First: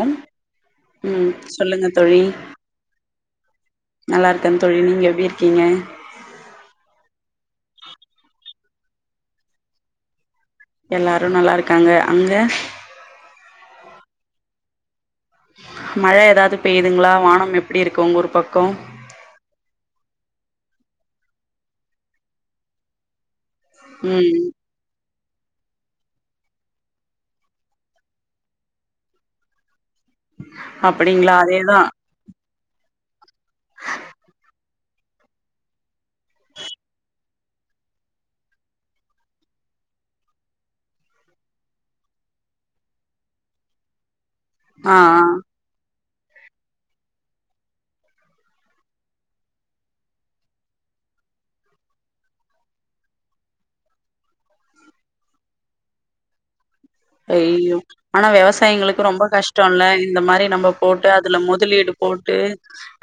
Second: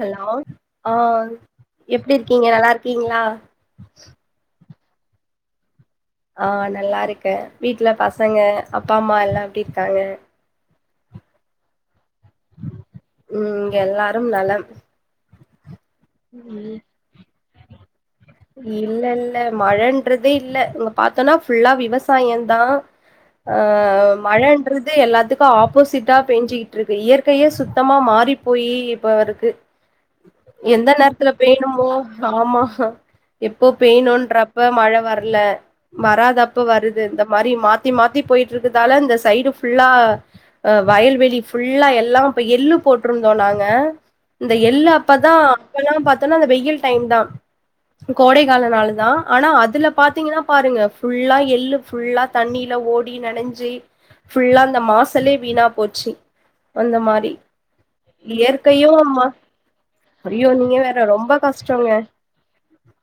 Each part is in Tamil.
ஹலோ ஆ ம் சொல்லுங்க எப்டி தோழி இருக்கீங்க நல்லா இருக்கிங்ளா க்கே தோழி நீங்க எப்டி இருக்கிங்க ஆ நல்லா இருக்கே வீட்ல பசங்க அப்பா அம்மா எல்லா எப்டி இருக்காங்க எல்லாரு நல்லா இருக்காங்க அங்க ம் இங்க எல்லாரும் நலம் மழை ஏதாது பெய்யுதுங்களா வானம் எப்டி இருக்கு ஒங்க ஊர் பக் இல்ல இல்ல மழன்றதே இல்ல இங்க பாத்தோனா ஃபுல்லா விவசாயதா ஆ ம் மழன்றது எல்லாத்துக் கு ஆப்போசிட்டா பேஞ்சுட்டுருக்கு இயற்கையே சுத்தமா மாறி போய் இப்பருக்கு எந்த நேரத்ல அப்டிங்களா அதேதா பேயனுமோ ஆமா எப்போ பெய்ணுன்றப்ப மழை வர்ல வராதப்ப வருது இந்த மாறி மாத்தி மாத்தி போயிட்டு இருக்குதால இந்த சைடு ஃபுல்லா ஆ வயல்வெளி ஃபுல்லா எல்லா இப்ப எள்ளு போட்டுருந்தோ நாங்க இந்த எள் ஆ அப்ப ஆ தா அப்பல்லா பாத்தோனா அந்த வெயில் டைம் தா கோடைக்கால நாளு தா ஆனா அதுல பாத்திங்ன்னா பாருங்க ஃபுல்லா எள்ளு ஃபுல்லா தண்ணில ஓடி நனஞ்சு ஃபுல்லா இந்த மாசலே வீணா போச்சு அந்த மாரி ஐயய்யோ ஆனா இயற்கையு வெவசாயிங்களுக்கு ரொம்ப அம்மா கஷ்டோல்ல இந்த மாறி ஐயோ நம்ப நீங்க வேற போட்டு ரொம்ப அதுல மொத் கஷ்டோங்க முதலீடு போட்டு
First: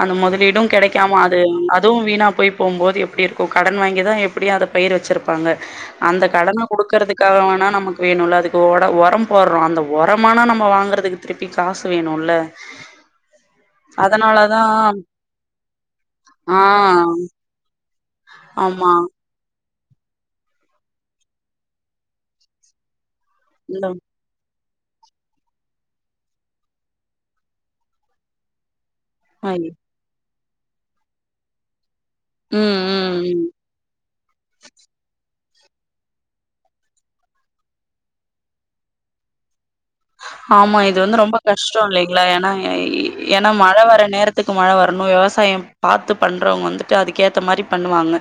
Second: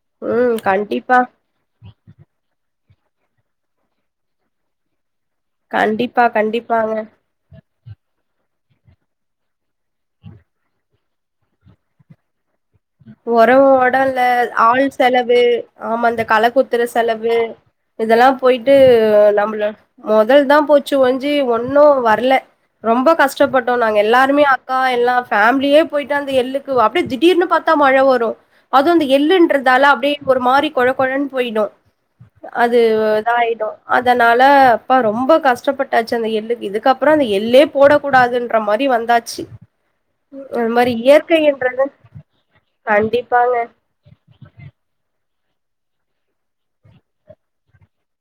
அந்த ம் மொதலீடு கண்டிப்பா கெடைக்காம அது அதுவு வீணா போய் போம்போது எப்டி இருக்கு கடன் வாங்கி தா எப்டி அத பயிர் வச்சிருப் பாங்க கண்டிப்பா அந்த கடன கண்டிப்பாங்க குடுக்கறதுக்காக வேணா நமக்கு வேணுல்ல அதுக்கு ஒட ஒரம் போற்றோ அந்த ஒரமானா நம்ப வாங்கறதுக்கு திருப்பி காசு வேணுல்ல ஒறவு ஒட இல்ல அதனாலதா ஆள் செலவு ஆமா அந்த கள ஆ குத்துற செலவு இதெல்லா போயிட்டு ஆமா நம்பளே மொதல் தா போச்சு ஓஞ்சி ஒன்னு வரல ரொம்ப கஷ்டப்பட்டோ இந்த நாங்க எல்லாருமே அக்கா எல்லா ஃபேமிலியே போயிட்டு அந்த எள்ளுக்கு அப்டியே திடீர்னு பாத் தா மழை வரு அது அந்த மாரி எள்ளுன்றதால அப்டியே ஒரு மாறி கொழ கொழன்னு போயிடு ம் அது ம் ம் இதாயிடு அதனால அப்பா ரொம்ப கஷ்டப்பட் டாச்சு அந்த எள்ளுக்கு இதுக்கப்றோ அந்த எள்ளே போடக் கூடாதுன்ற மாறி வந்தாச்சு அது ஆமா மாரி இது வந்து ரொம்ப இயற்கைன்றது கஷ்ட இல்லைங்ளா ஏனா ஏனா கண்டிப்பாங்க மழை வர நேரத் துக்கு மழ வரணு வெவசாயோ பாத்து பண்றவங்க வந்துட்டு அதுக்கேத்த மாறி பண்ணுவாங்க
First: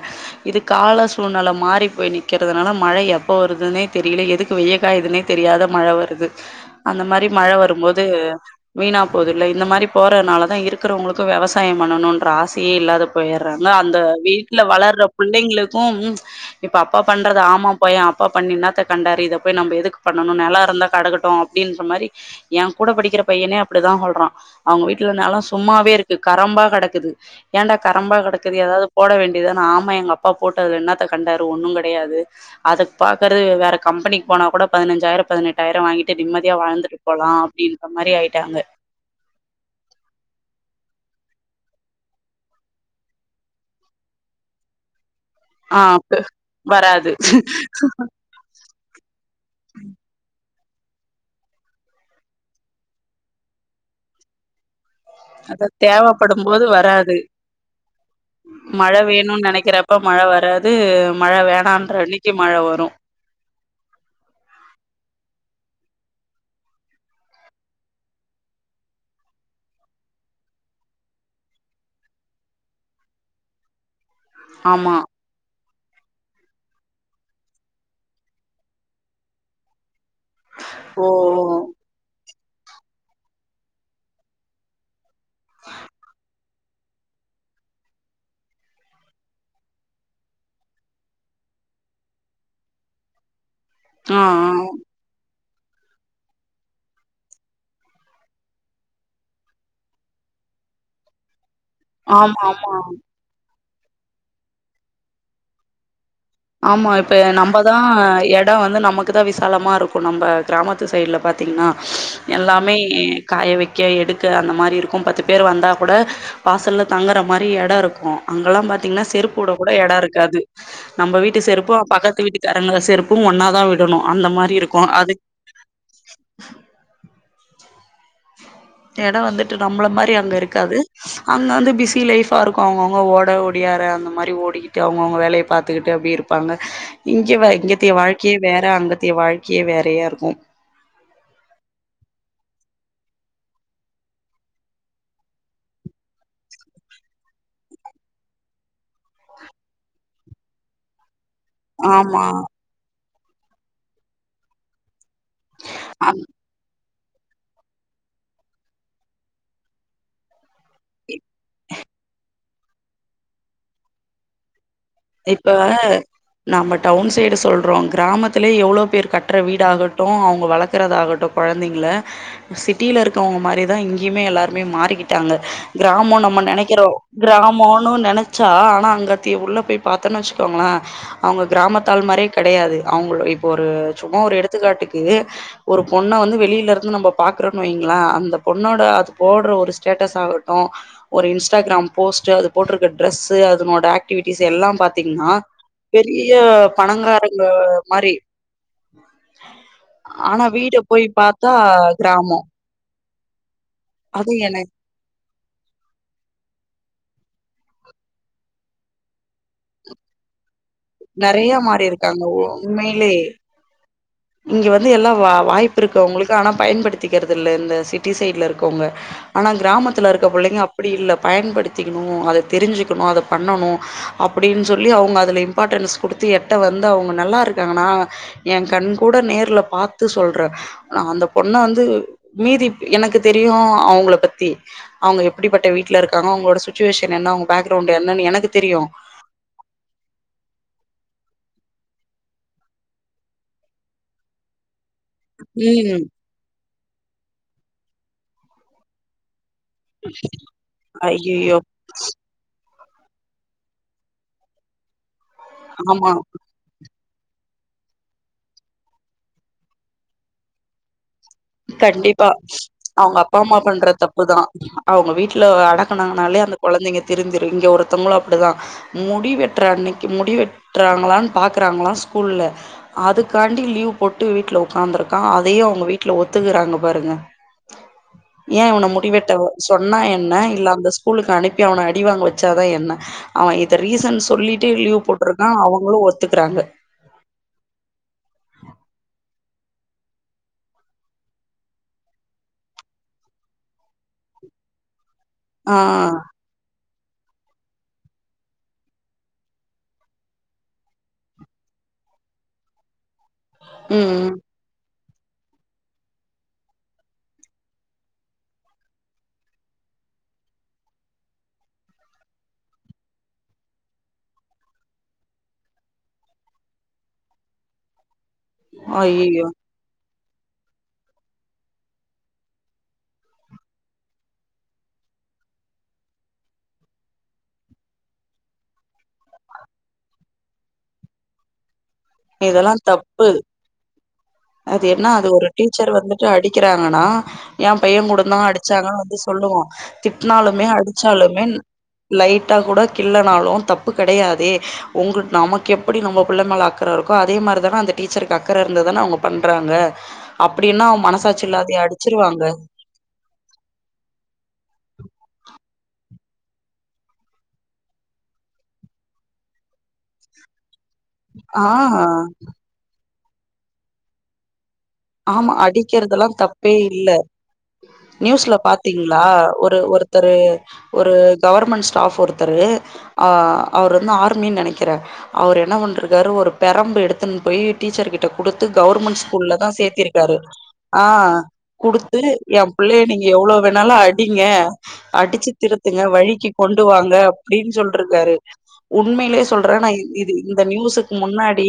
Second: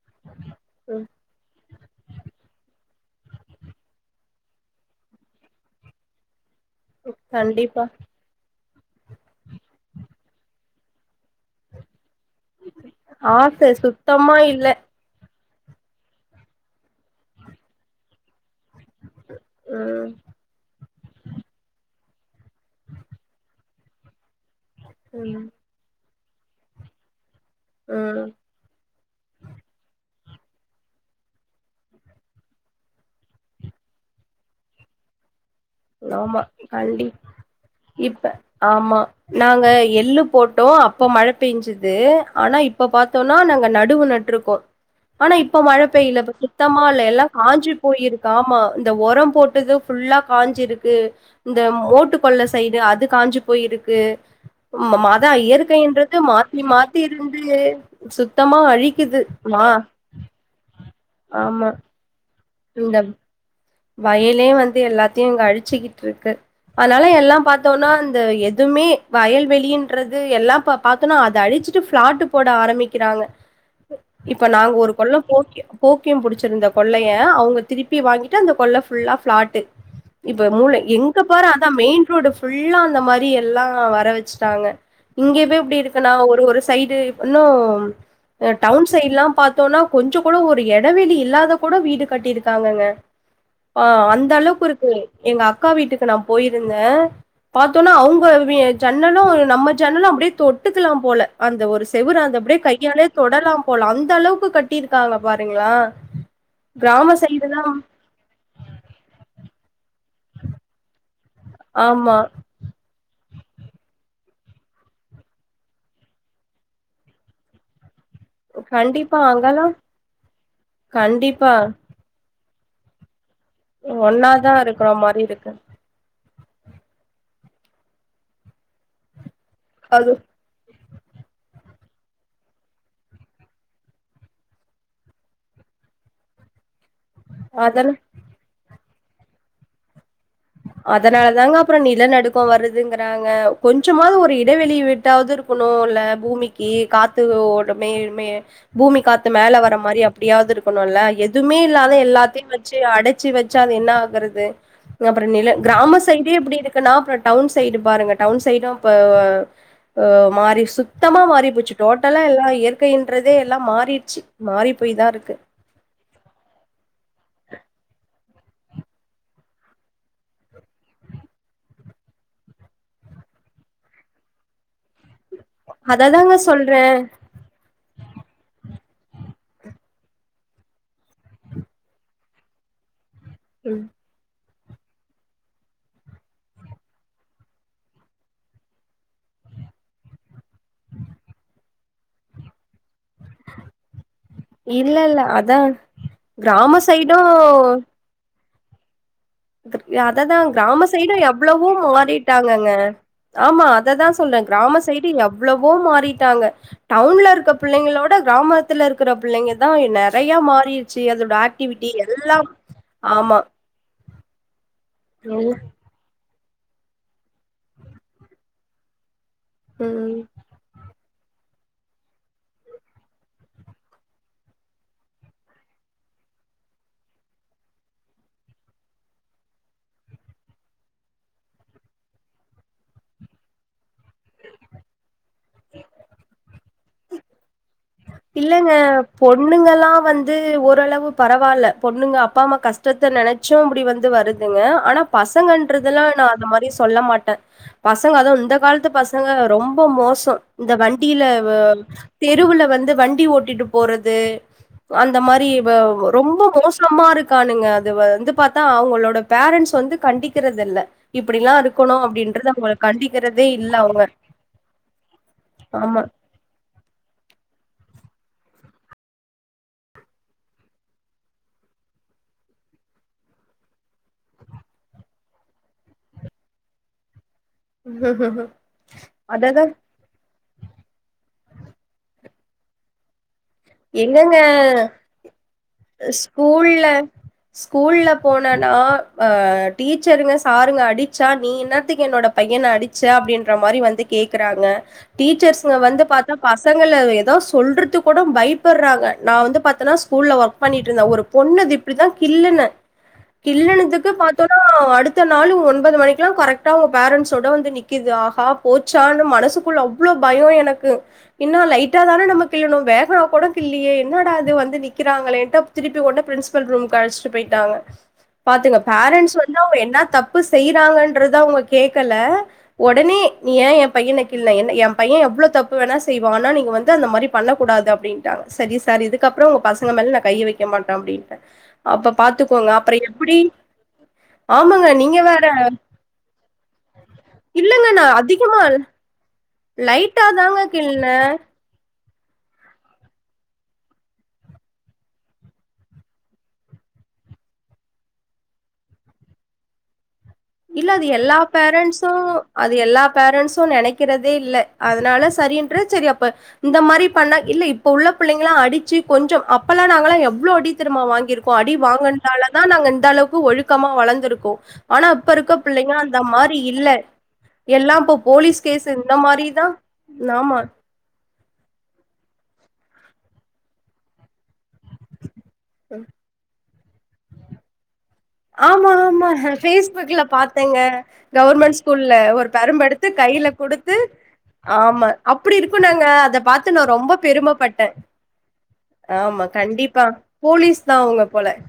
இது ம் கால சூழ்நில மாறி போய் நிக் க்கிறதுனால மழை எப்ப வருதுனே தெரில எதுக்கு வெய்யகாதுன்னே தெரியாத மழ வருது அந்த மாறி மழ கண்டிப்பா வரும்போது வீணா போதுல்ல இந்த மாறி போறதுனால தா இருக்கிறவங்களுக்கு வெவசாயோ பண்ணணு ன்ற ஆசயே இல்லாத ஆச போயிறுறாங்க அந்த சுத்தமா வீட்ல இல்ல வளர்ற புள்ளைங்களுக்கு இப்ப அப்பா பண்றது ஆமா போயே அப்பா பண்ணி இன்னாத்த கண்டாரு இத போய் நம்ப எதுக்கு ம் பண்ணணு நெலோ இருந்தா கெடகட்டு அப்டின்ற மாறி ஏ கூட படிக்கிற பையனே அப்டி தா சொல்றா அவுங்க வீட்டுல்லா நெல ம் சும்மாவே இருக்கு கரம்பா கெடக்குது ஏண்டா கரம்பா ம் கெடக் குது ஏதாவது போட வேண்டியது தானே ஆமா எங்க அப்பா போட்டதுல என்னத்த கண்டாரு ஒன்னு கெடையாது அதுக் பாக்கறக் வேற கம்பெனிக்கு போனா கூட பதினஞ்சாயிரோ பதினெட்டாயிரோ வாங் கிட்டு ஆமா நிம்மதியா வாழ்ந்துட்டு கண்டி போலா அப்டின்ற மாரி இப்ப ஆயிட்டாங்க ஆமா நாங்க எள்ளு போட்டோ அப்போ மழ பேஞ்சது ஆனா இப்போ பாத்தோன்னா நாங்க நடுவு நட்ருக்கோ ஆனா இப்ப மழ ஆ ப பெய்ல இப்ப சுத்தமா இல்ல வராது எல்லா காஞ்சு போயிருக் கு ஆமா இந்த ஒரம் போட்டது ஃபுல்லா காஞ்சிருக்கு இந்த மோட்டு கொள்ள சைடு அது காஞ்சு போயிருக்கு ம மத் அதா அது இயற்கைன்றது தேவப்படும் மாத்தி போது மாத்தி வராது இருந்து சுத்தமா மழ அழிக்குது வேணுன் மா நெனைக்கிறப்ப மழ வராது மழ ஆமா வேணான்ன்ற அன்னிக்கு மழ வரு வயலயே வந்து எல்லாத்தையு இங்க அழிச்சுக்கிட்டு இருக்கு அனால எல்லா பாத்தோனா இந்த எதுவுமே வயல் வெளின்றது எல்லா இப்ப அப் பாத்தோனா அத அழிச்சுட்டு ஃப்ளாட்டு் போட ஆரமிக்கிறாங்க [inaudible] இப்ப நாங்க ஒரு ஆமா கொல்வ போக்கி போக்கியம் புடிச்சிருந்த கொல்லைய அவுங்க திருப்பி வாங்கி ட்டு அந்த கொல்ல ஃபுல்லா ஃப்ளாட்டு இப்ப மூல ஓ எங்க பாரு அதா மெயின் ரோடு ஃபுல்லா அந்த மாரி எல்லா வர வச்சுட்டாங்க இங்கவே இப்டி இருக்குன்னா ஒரு ஒரு சைடு இன்னு ஆ டவுன் சைடு்லா பாத்தோம்னா கொஞ்ச கூட ஒரு எடவெளி இல்லாத கூட வீடு கட்டிருக்காங்கங்க ஆ அந்தளவுக்கு இருக்கு எங்க அக்கா வீட்டுக்கு நா போயிருந்த பாத்தோன்னா அவங்க வீ ஜன்னலு இது நம்ம ஜன்னலு அப்டியே தொட்டுக்கலா போல அந்த ஒரு ஆ செவுரு ஆமா அந்தப்டியே ஆமா கையாலே தொடலாம் போல அந்தளவுக்கு கட்டிருக்காங்க பாருங்கள ஆமா இப்ப நம்பதா எடம் வந்து நமக்குதா விசாலமா இருக்கு நம்ப கிராமத்து சைடு்ல பாத் தீங்கன்னா ஆமா எல்லாமே காய வக்க எடுக்க அந்த மாரி இருக்கும் பத்து பேரு வந்தா கூட வாசல்ல தங்குற மாரி எட இருக்கு அங்கெல்லா பாத்தீங்கன்னா கண்டிப்பா செருப்பு வுட அங்கெல்லா கூட எடோ இருக்காது நம்ம வீட்டு கண்டிப்பா செருப்பு பக்கத்து வீட்டுக்காரங்க செருப் பும் ஒன்னா தா விடணு அந்த மாரி இருக்கு அது தெக்க எடோ வந்துட்டு நம்பள மாரி அது அங்க இருக்காது அங்க வந்து பிஸி லைஃபா இருக்கு அவங்கவுங்க ஓட ஓடியார அந்த மாரி ஓடிக்கிட்டு அவங்கவுங்க வேலைய பாத்துக்கிட்டு அப்டியே இரு ப்பாங்க இங்கவ அதெல்லா இங்கத்ய வாழ்க்கையே வேற அங்கத்யே வாழ்க்கையே வேறையா இருக்கு அதனால தாங்க அப்பற நிலநடுக்கம் வருதுங்கறாங்க கொஞ்சமாவது ஒரு இடைவெளி விட்டாவது இரு க்குணுல்ல பூமிக்கு காத்து ஓட்டமே மே பூமி காத்து மேல வர மாரி அப்டியாவது இருக்கணுல்ல எத் துமே இல்லாத ஆமா எல்லாத்தையு வச்சு அடைச்சு வச்சா அது என்ன ஆகறது அப்ற நில கிராம அ சைடே அப்டி இரு க்குனா அப்ற டவுன் சைடு பாருங்க டவுன் சைடும் இப்ப ஆ மாறி சு த்தமா மாறி போச்சு டோட்டலா எல்லா இயற்கைன்றதே எல்லா மாறிருச்சு மாறி போய்தா இரு இப்ப நம்ம டவுன் சைடு சொல்றோ கிராமத்துலயே எவ்வளோ பேர் கட்ற வீடாகட்டு அவுங்க வளக்குறதாகட்டு கொழந்திங்கள சிட்டியில இருக்கவங்க மாரிதா இங்கயுமே எல்லாருமே மாறிக்கிட்டாங்க கிராமோ அததாங்க நம்ம நெனக்கிறோ சொல்றேன். கிராமோன்னு நனைச்சா ஆனா அங்கத்திய உள்ள போய் பாத்தோன்னு வச்சுக்கோங்கள அவுங்க கிராமத்தாள் மாரே கடையாது அவுங்க இப்ப ஒரு சும்மா ஒரு எடுத்துக்காட்டுக்கு ஒரு பொண்ண வந்து வெளிலருந்து நம்ம பாக்குறோனு வைங்கள அந்த பொண்ணோட அது போடுற ஒரு ஸ்டேட்டஸ் ஆகட்டு ஒரு இன்ஸ்டாகிராம் போஸ்ட்டு அது போட்ருக்க டிரெஸ்ஸு அதுனோட ஆக்டிவிட்டீஸ் எல் இல்ல இல்ல பாத்திங்னா அதான் பெரிய கிராம பணங்காரங்க சைடும் மாரி அததா ஆனா வீட பொய் பாத்தா கிராமோ டங்க ஆமா அததா அது சொன்ன எனக்கு கிராம சைடு எவ்ளவோ மாறிட்டாங்க டவுன்ல இருக்க பிள்ளைங்களோட கிராமாத்துல இருக்குற பிள்ளைங்கதா நெறையா மாறீர்க் சீ அதோட நெறைய மாரி ஆக்டிவிட்டி இருக்காங்க எல்லாம் உண்மையிலே ஆமா இங்க வந்து எல்லா வா ம் வாய்ப்பிருக்கு அவங்களுக்கு ஆனா பயன்படுத்திக்கிறதில்ல இந்த சிட்டி சைட்ல இருக்கொவ்ங்க ஆனா கிராமத்துல ம் இருக்க புள்ளைங்க அப் அப்டி இல்ல பயன்படுத்திக்கணூ அத தெரிஞ்சிக்கணூ அத பண்ணணூ அப்டின் சொல்லி அவங் அதுல‌ இன் பாட்டன்ஸ் குடுத்து எட்ட வந்து அவங்க நல்லா இருக்காங்க நா ஏ கண் கூட நேர்ல பாத்து சொல்றெ அ அந்த பொண்ண வந்து மீதிப் எனக்கு தெரியூ அவங்ள பத்தி அவங்க எப்டிப்பட்ட வீட்ல இருக்காங்க அவங்ளோட சுச்சுவேஷன் என்ன அவங்க பேக்ரவுண்ட் என்னன்னு எனக்கு தெரியூ பொண்ணுங்கலா வந்து ஓரளவு பரவால்ல பொண்ணுங்க அப்பாமா கஷ்டத்த நென ச்சு அப்டி வந்து வருதுங்க ஆனா பசங்கன்றதுலா ம் நா அந்த மாரி சொல்ல மாட்ட பசங்க அது இந்த காலத்து பசங்க ரொம் ப மோசோ இந்த வண்டியில வ ஐயயோ தெருவுல வந்து வண்டி ஓட்டிட்டு போறது அந்த மாரி வவ் ஆமா ரொம்ப மோஸ் சமா இருக்கானுங்க அது வந்து பாத்தா அவங்களோட பேரண்ட்ஸ் வந்து கண்டிக்கிறதில்ல கண்டிப்பா அவங்க கண்டிக்கிறதே அப்பாம்மா இல்ல பண்ற அவங்க தப்புதா அவங்க வீட்லவ் ஆமா அடக்குனாங்கனாலே அந்த கொழந்தைங்க திருந்திரு இங்க ஒருத்தங்ளு அப்டிதா முடி வெட்ற அன்னைக்கி முடி வெட்றாங்ளான் பாக்குறாங்களா ஸ்கூல்ல அதுக்காண்டி லீவு போட்டு வீட்ல உக்காந்துருக்கா அதையு அவங்க வீட்ல ஒத்துக்குறாங்க பாருங்க ஏ அவன முடிவெட்ட அததா சொன்னா என்ன இல்ல அந்தஸ் கூலுக்கு அனுப்பி அவன அடிவாங்க வச்சாதா என்ன அவ இ ந்த ரீசன் எங்கங்க சொல்லிட்டு லீவு போட்ருக்கா அவங்களு ஒத்துக்றாங்க ஸ்கூல்ல ஸ்கூல்ல போனனா அஹ் டீச்சருங்க சாருங்க அடிச்சா நீ என்னாத்துக்கு என்னோட பையன அடி ச அப்டின்ற மாரி வந்து கேக்குறாங்க டீச்சர்ஸ்ங்க ஆ வந்து பாத்தா பசங்கள எதா சொல்றத்துக்கூட பயப் புட்றாங்க நா வந்து பாத்தனா ஸ்கூல்ல ஒர்க் பண்ணிட்ருந்த ஒரு பொண்ணுது இப்டிதா கில்லுன கில்லுனதுக்கு ம் பாத்தோன் னா அடுத்த நாளு ஒன்பது மணிக்லா கரெக்டா அவங்க பேரண்ட்ஸோட வந்து நிக்குது ஆஹா போச்சானு மனசுக்குள்ள அவ்ளோ பயொ எனக்கு இன்னா லைட்டா தான நம்ம கில்லுனோ வேகவா கூட இல்லையே என்னாடா இது வந்து நிக்கிறாங்களேன்டு அப் திருப்பி உடனே பிரின்சிபல் ரூம்க்கு அழச்ட்டு பொயிட்டாங்க பாத்துங்க பேரண்ட்ஸ் ஐயயோ வந்து அவங்க என்னா தப்பு செய்யறாங்கன்றது அவங்க கேக்கலே ஒடனே நீ ஏ ஏம்பையனெ கிள்ன என்ன ஏம்பையெ எவ்ளோ தப்பு வேணா செய்வா ஆனா நீங்க வந்து அந்த மாரி பண்ணக்கூடாது அப்டின்டாங்க சரி சார் இதுக்கப்றொ ஒங்க பசங்க மேல நா கையெ வைக்க மாட்டே அப்டின்டே அப்ப பாத்துக்கோங்க இதெல்லா அப்பற தப்பு எப்புடி அது என்னா அது ஒரு டீச்சர் வந்துட்டு அடிக்கிறாங்கனா ஏ இல்லங்க நான் பையெங்கூடதா அதிகமா அடிச்சாங்கன்னு வந்துஸ் சொல்லுவா லைட்டா தாங்க திட்னாலுமே கிள்னே. அடிச்சாலுமேன் லைட்டா கூட கிள்ளனாலூ தப்பு கெடையாதே உங்க நமக் எப்படி நம்ம பிள்ள மேல அக் கற இருக்கோ அதே மாரி தானே அந்த டீச்சருக்கு அக்கற இருந்துதானே அவங்க பண்றாங்க அப்டின்னா இல்ல அது எல்லா மனசாட்சி இல்லாதய பேரண்ட்ஸூ அடிச்சிருவாங்க அது எல்லா பேரண்ட்ஸூ நெனைக்கிறதே இல்ல அதனால சரின்ற சரி அப்ப இந்த மாரி பண்ணா இல்ல இப்ப உள்ள பிள்ளைங்களா அடிச்சி கொஞ்சும் அப்பெல்லா நாங்கலா எவ்ளோ அடி தெருமா வாங் இருக்கு ஆ அடி வாங்கினதால தா நாங்க இந்த அளவுக்கு ஒழுக்கமா வளர்ந்திருக்கோ ஆனா இப்ப ஆமா இருக்க பிள்ளைங்க அந்த அடிக்கிறதெல்லாம் மாரி தப்பே இல்ல எல்லாம் இப்போ நியூஸ்ல போலீஸ் கேஸ் இந்த பாத்தீங்களா மாரி தான் ஒரு ஒருத்தரு ஆமா. ஒரு கவர்மெண்ட் ஸ்டாப் ஒருத்தரு அவர் வந்து ஆர்மின்னு நினைக் க்கிற அவர் என்ன பண்ருக்காரு ஒரு பெரம்பு எடுத்துன்னு போயி டீச்சர்கிட்ட குடுத்து ஆமா, கவர்மண்ட் ஆமா. ஸ்கூல்ல தான் சேத் இருக்காரு பார்த்தேங்க. ஆ கவர்மெண்ட் ஸ்கூல்ல குடுத்து ஒரு எ பிள்ளைய பெரம்பெடுத்து நீங்க கையில எவ்வளவு வேணாலு குடுத்து அடிங்க ஆமா அடி வ அப்டி திருத்துங்க இருக்குனாங்க அத வழிக்கு பாத்து நா கொண்டு ரொம்ப வாங்க அப்டின்னு பெருமப்பட்டே சொல்ருக்காரு உண்மையிலே ஆமா சொல்றே நா கண்டிப்பா இந்த போலீஸ் தா நியூசுக்கு அவுங்க போல முன்னாடி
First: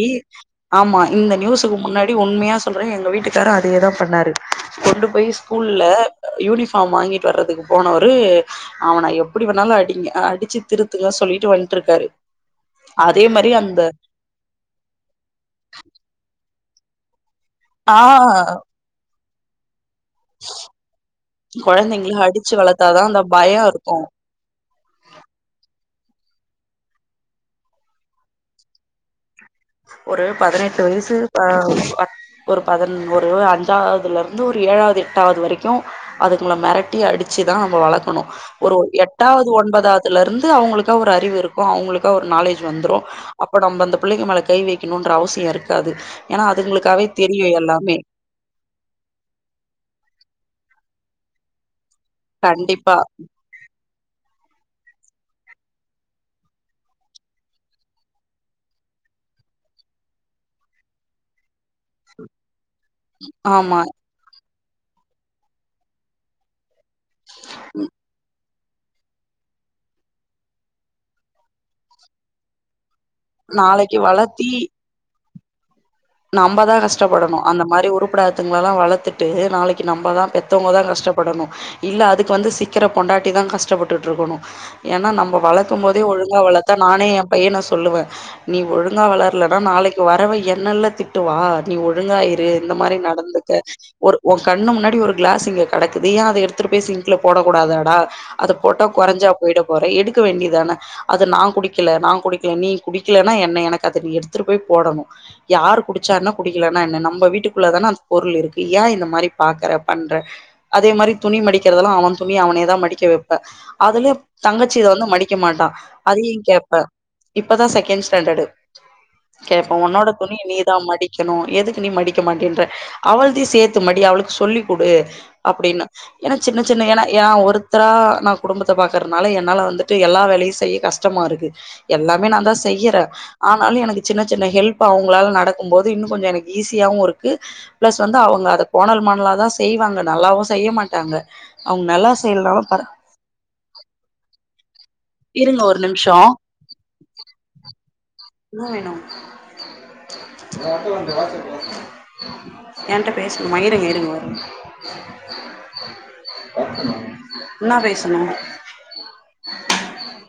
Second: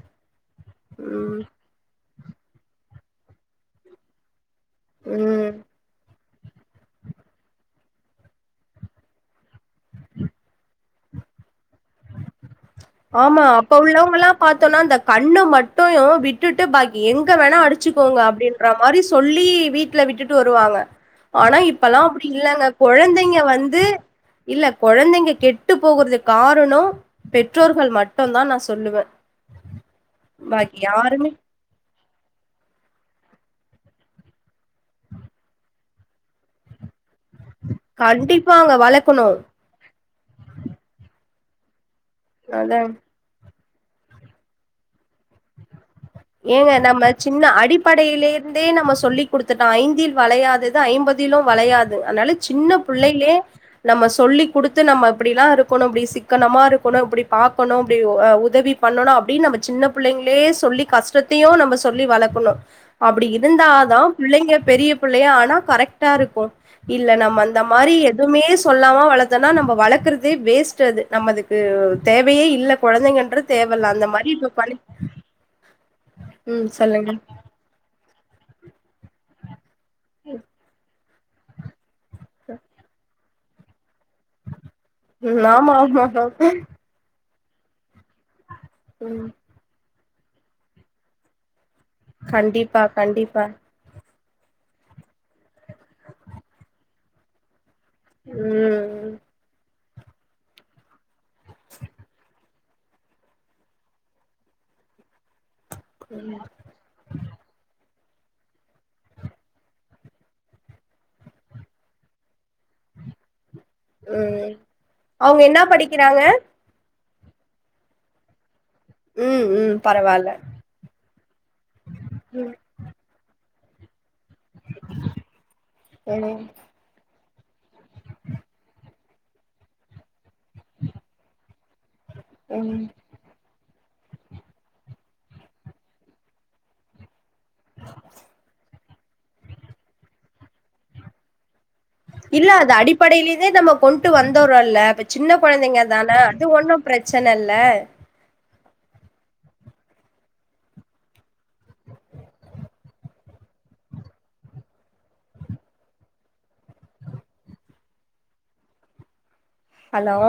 ஆமா இந்த ம் நியூஸ் க்கு முன்னாடி உண்மையா சொல்றே எங்க வீட்டுக்காரு அதேதா பண்ணாரு கொண்டு போய் ம் ஸ்கூல்ல யூனிஃபார்ம் வாங்கிட்டு வர்றதுக்கு போனவரு அவனா எப்டி வேணாலு அடிங்க அடிச்சு திருத்துங்கன்னு சொல்லிட்டு வண்ட்டு இருக்காரு ஆமா அப்ப உள்ளவங்கல்லா பார்த்தோம்னா இந்த கண்ணு மட்டும் விட்டுட்டு பாக்கி எங்க வேணா ஆ அடிச்சுக்கோங்க அப்டின்றாங்க மாரி சொல்லி வீட் டுல விட்டுட்டு வருவாங்க ஆனா இப்பல்லா கொழந்தைங்கள அப்டி அடிச்சு இல்லைங்க வளத்தாதா அந்த கொழந்தைங்க பயோ வந்து இருக்கு இல்ல கொழந்தைங்க கெட்டு போகறதுக் காரணம் பெற்றோர்கள் மட்டும்தா நா சொல்லுவே ஒரு பாக்கி பதினெட்டு வயசு யாருமே ப அ ஒரு பத ஒரு அஞ்சாவதுலருந்து ஒரு ஏழாவது எட்டாவது வரைக்கு அதுங்குள மிரட்டி அடி ச்சி தா நம்ம வளர்க்கணு கண்டிப்பாங்க ஒரு வளக்கணு எட்டாவது ஒன்பதாவதுல இருந்து அவங்களுக்கா ஒரு அறிவு இருக் அவங்களுக்கா ஒரு நாலேஜ் அதா வந்துரு அப்ப நம்ப அந்த பிள்ளைங்க மேல கை வைக்கணும்ன்ற அவசியோ இருக்காது ஏன்னா ஏங்க நம்ம அதுங்களுக்காவே தெரியு சின்ன எல்லாமே அடிப்படையிலே நம்ம சொல்லி் குடுத்துட்டோ ஐந்தில் வளையாதது ஐம்பதிலும் வளையாது அதனால சின்ன கண்டிப்பா புள்ளைலே நம்ம சொல்லி் குடுத்து நம்ம இப்டில்லா இருக்கணு இப்டி சிக்கனமா இருக்கணு இப்டி பாக்கணு இப்டி உதவி பண்ணனு அப்டின்னு நம்ம சின்ன பிள்ளங்களே சொல்லி கஷ்ட த்தையும் நம்ப சொல்லி வளக்கணு அப்டி இருந்தா ஆமா தா பிள்ளைங்க பெரிய பிள்ளையா ஆனா கரெக்டா இருக்கு இல்ல நம்ம அந்த மாரி எதுவுமே சொல்லாம வளத்தோனா நம்ம வளக்குறதே வேஸ்ட் அது நம்ம அதுக்கு தேவயே இல்ல கொழந்தைங்க தேவல்ல நாளைக்கு அந்த மாரி இப்ப வளத்தி பி நம்பதா சொல்லுங்க கஷ்டப்படணு அந்த மாரி உருப்படாதுங்லலா வளத்து ட்டு நாளைக்கு நம்மதா பெத்தவங்கதா கஷ்டப்படணு இல்ல அதுக்கு வந்து சீக்கிர பொண்டாட்டி தா கஷ்டப்பட்டுட்டு இருக்கணு ஏன்னா நம்ம ம் ஆமா வளக்கும் ஆமா போதே ஒழுங்கா வளத்தா நானே என் பையன சொல்லுவே நீ ஒழுங்கா ம் வளரலனா நாளைக்கு வரவ என்னல்ல திட்டுவா நீ ஒழுங்கா இரு இந்த கண்டிப்பா மாரி கண்டிப்பா நடந்துக்க ஒரு உன் கண்ணு முன்னாடி ஒரு கிளாஸ் இங்க கிடக்குது ஏ அத எடுத்துட்டு போய் சிங்க்ல போடக் கூடாதாடா அத போட்டா ம் கொறஞ்சா போயிட போற எடுக்க வேண்டியதான அத நா குடிக்கல நா குடிக்கல நீ குடிக்கலனா என்ன எனக்கு அத நீ எடுத்துட்டு போய் போடணு யாரு குடுச்சான்னா குடிக்கலனா என்ன நம்ம வீட்டுக்குள்ள தான அந்த பொருள் இருக்கு ஏ இந்த மாரி பாக்குற பண்ற அதே மாரி துணி மடிக்கிறதெலாம் அவன் துணிய அவனேதா மடிக்க வெப்ப அதுல ம் தங்கச்சி இத வந்து மடிக்க அவங்க என்ன மாட்டா படிக்கிறாங்க அதயு கேப்பே இப்பதா செகண்ட் ஸ்டாண்டர்டு ம் கேப்போ ம் உன்னோட பரவால்ல துணி நீ மடிக்கணு எதுக்கு நீ மடிக்க ம் மாட்டேன்ற அவள்தையு சேர்த்து மடி அவளுக்கு சொல்லி குடு அப்டின்னு ஏன்னா ம் சின்ன சின்ன ஏன்னா ஏ ஒருத்தரா நா குடும்பத்த பாக்குறதுனால என்னால வந்துட்டு எல்லா வேலயும் செய்ய கஷ்டமா இருக்கு எல்லாமே நா தா ம் செய்யுறே ஆனாலும் எனக்கு சின்ன சின்ன ஹெல்ப் அவங்களால நட க்கும் போது இன்னு கொஞ்ச எனக்கு ஈஸியாவு இருக்கு பிளஸ் வந்து அவுங்க அத கோனல் மாணலாதா செய்வாங்க நல்லாவு செய்ய மாட்டாங்க அவங்க நல்லா இல்ல செய்யலனாலு அது பர அடிப்படையிலயந்தே நம்ம கொண்டு வந்தோறல்ல அப்ப சின்ன இருங்க ஒரு கொழந்தைங்க நிமிஷோ தான அது ஒண்ணும் பிரச்சன இல்ல என்ன வேணு உங்ககிட்ட ரெண்டு வார்த்த பேசணு ஏன்ட்ட பேசணுமா இருங்க இருங்க ஒரு நிமிசம் என்னா பேசணு ஹலோ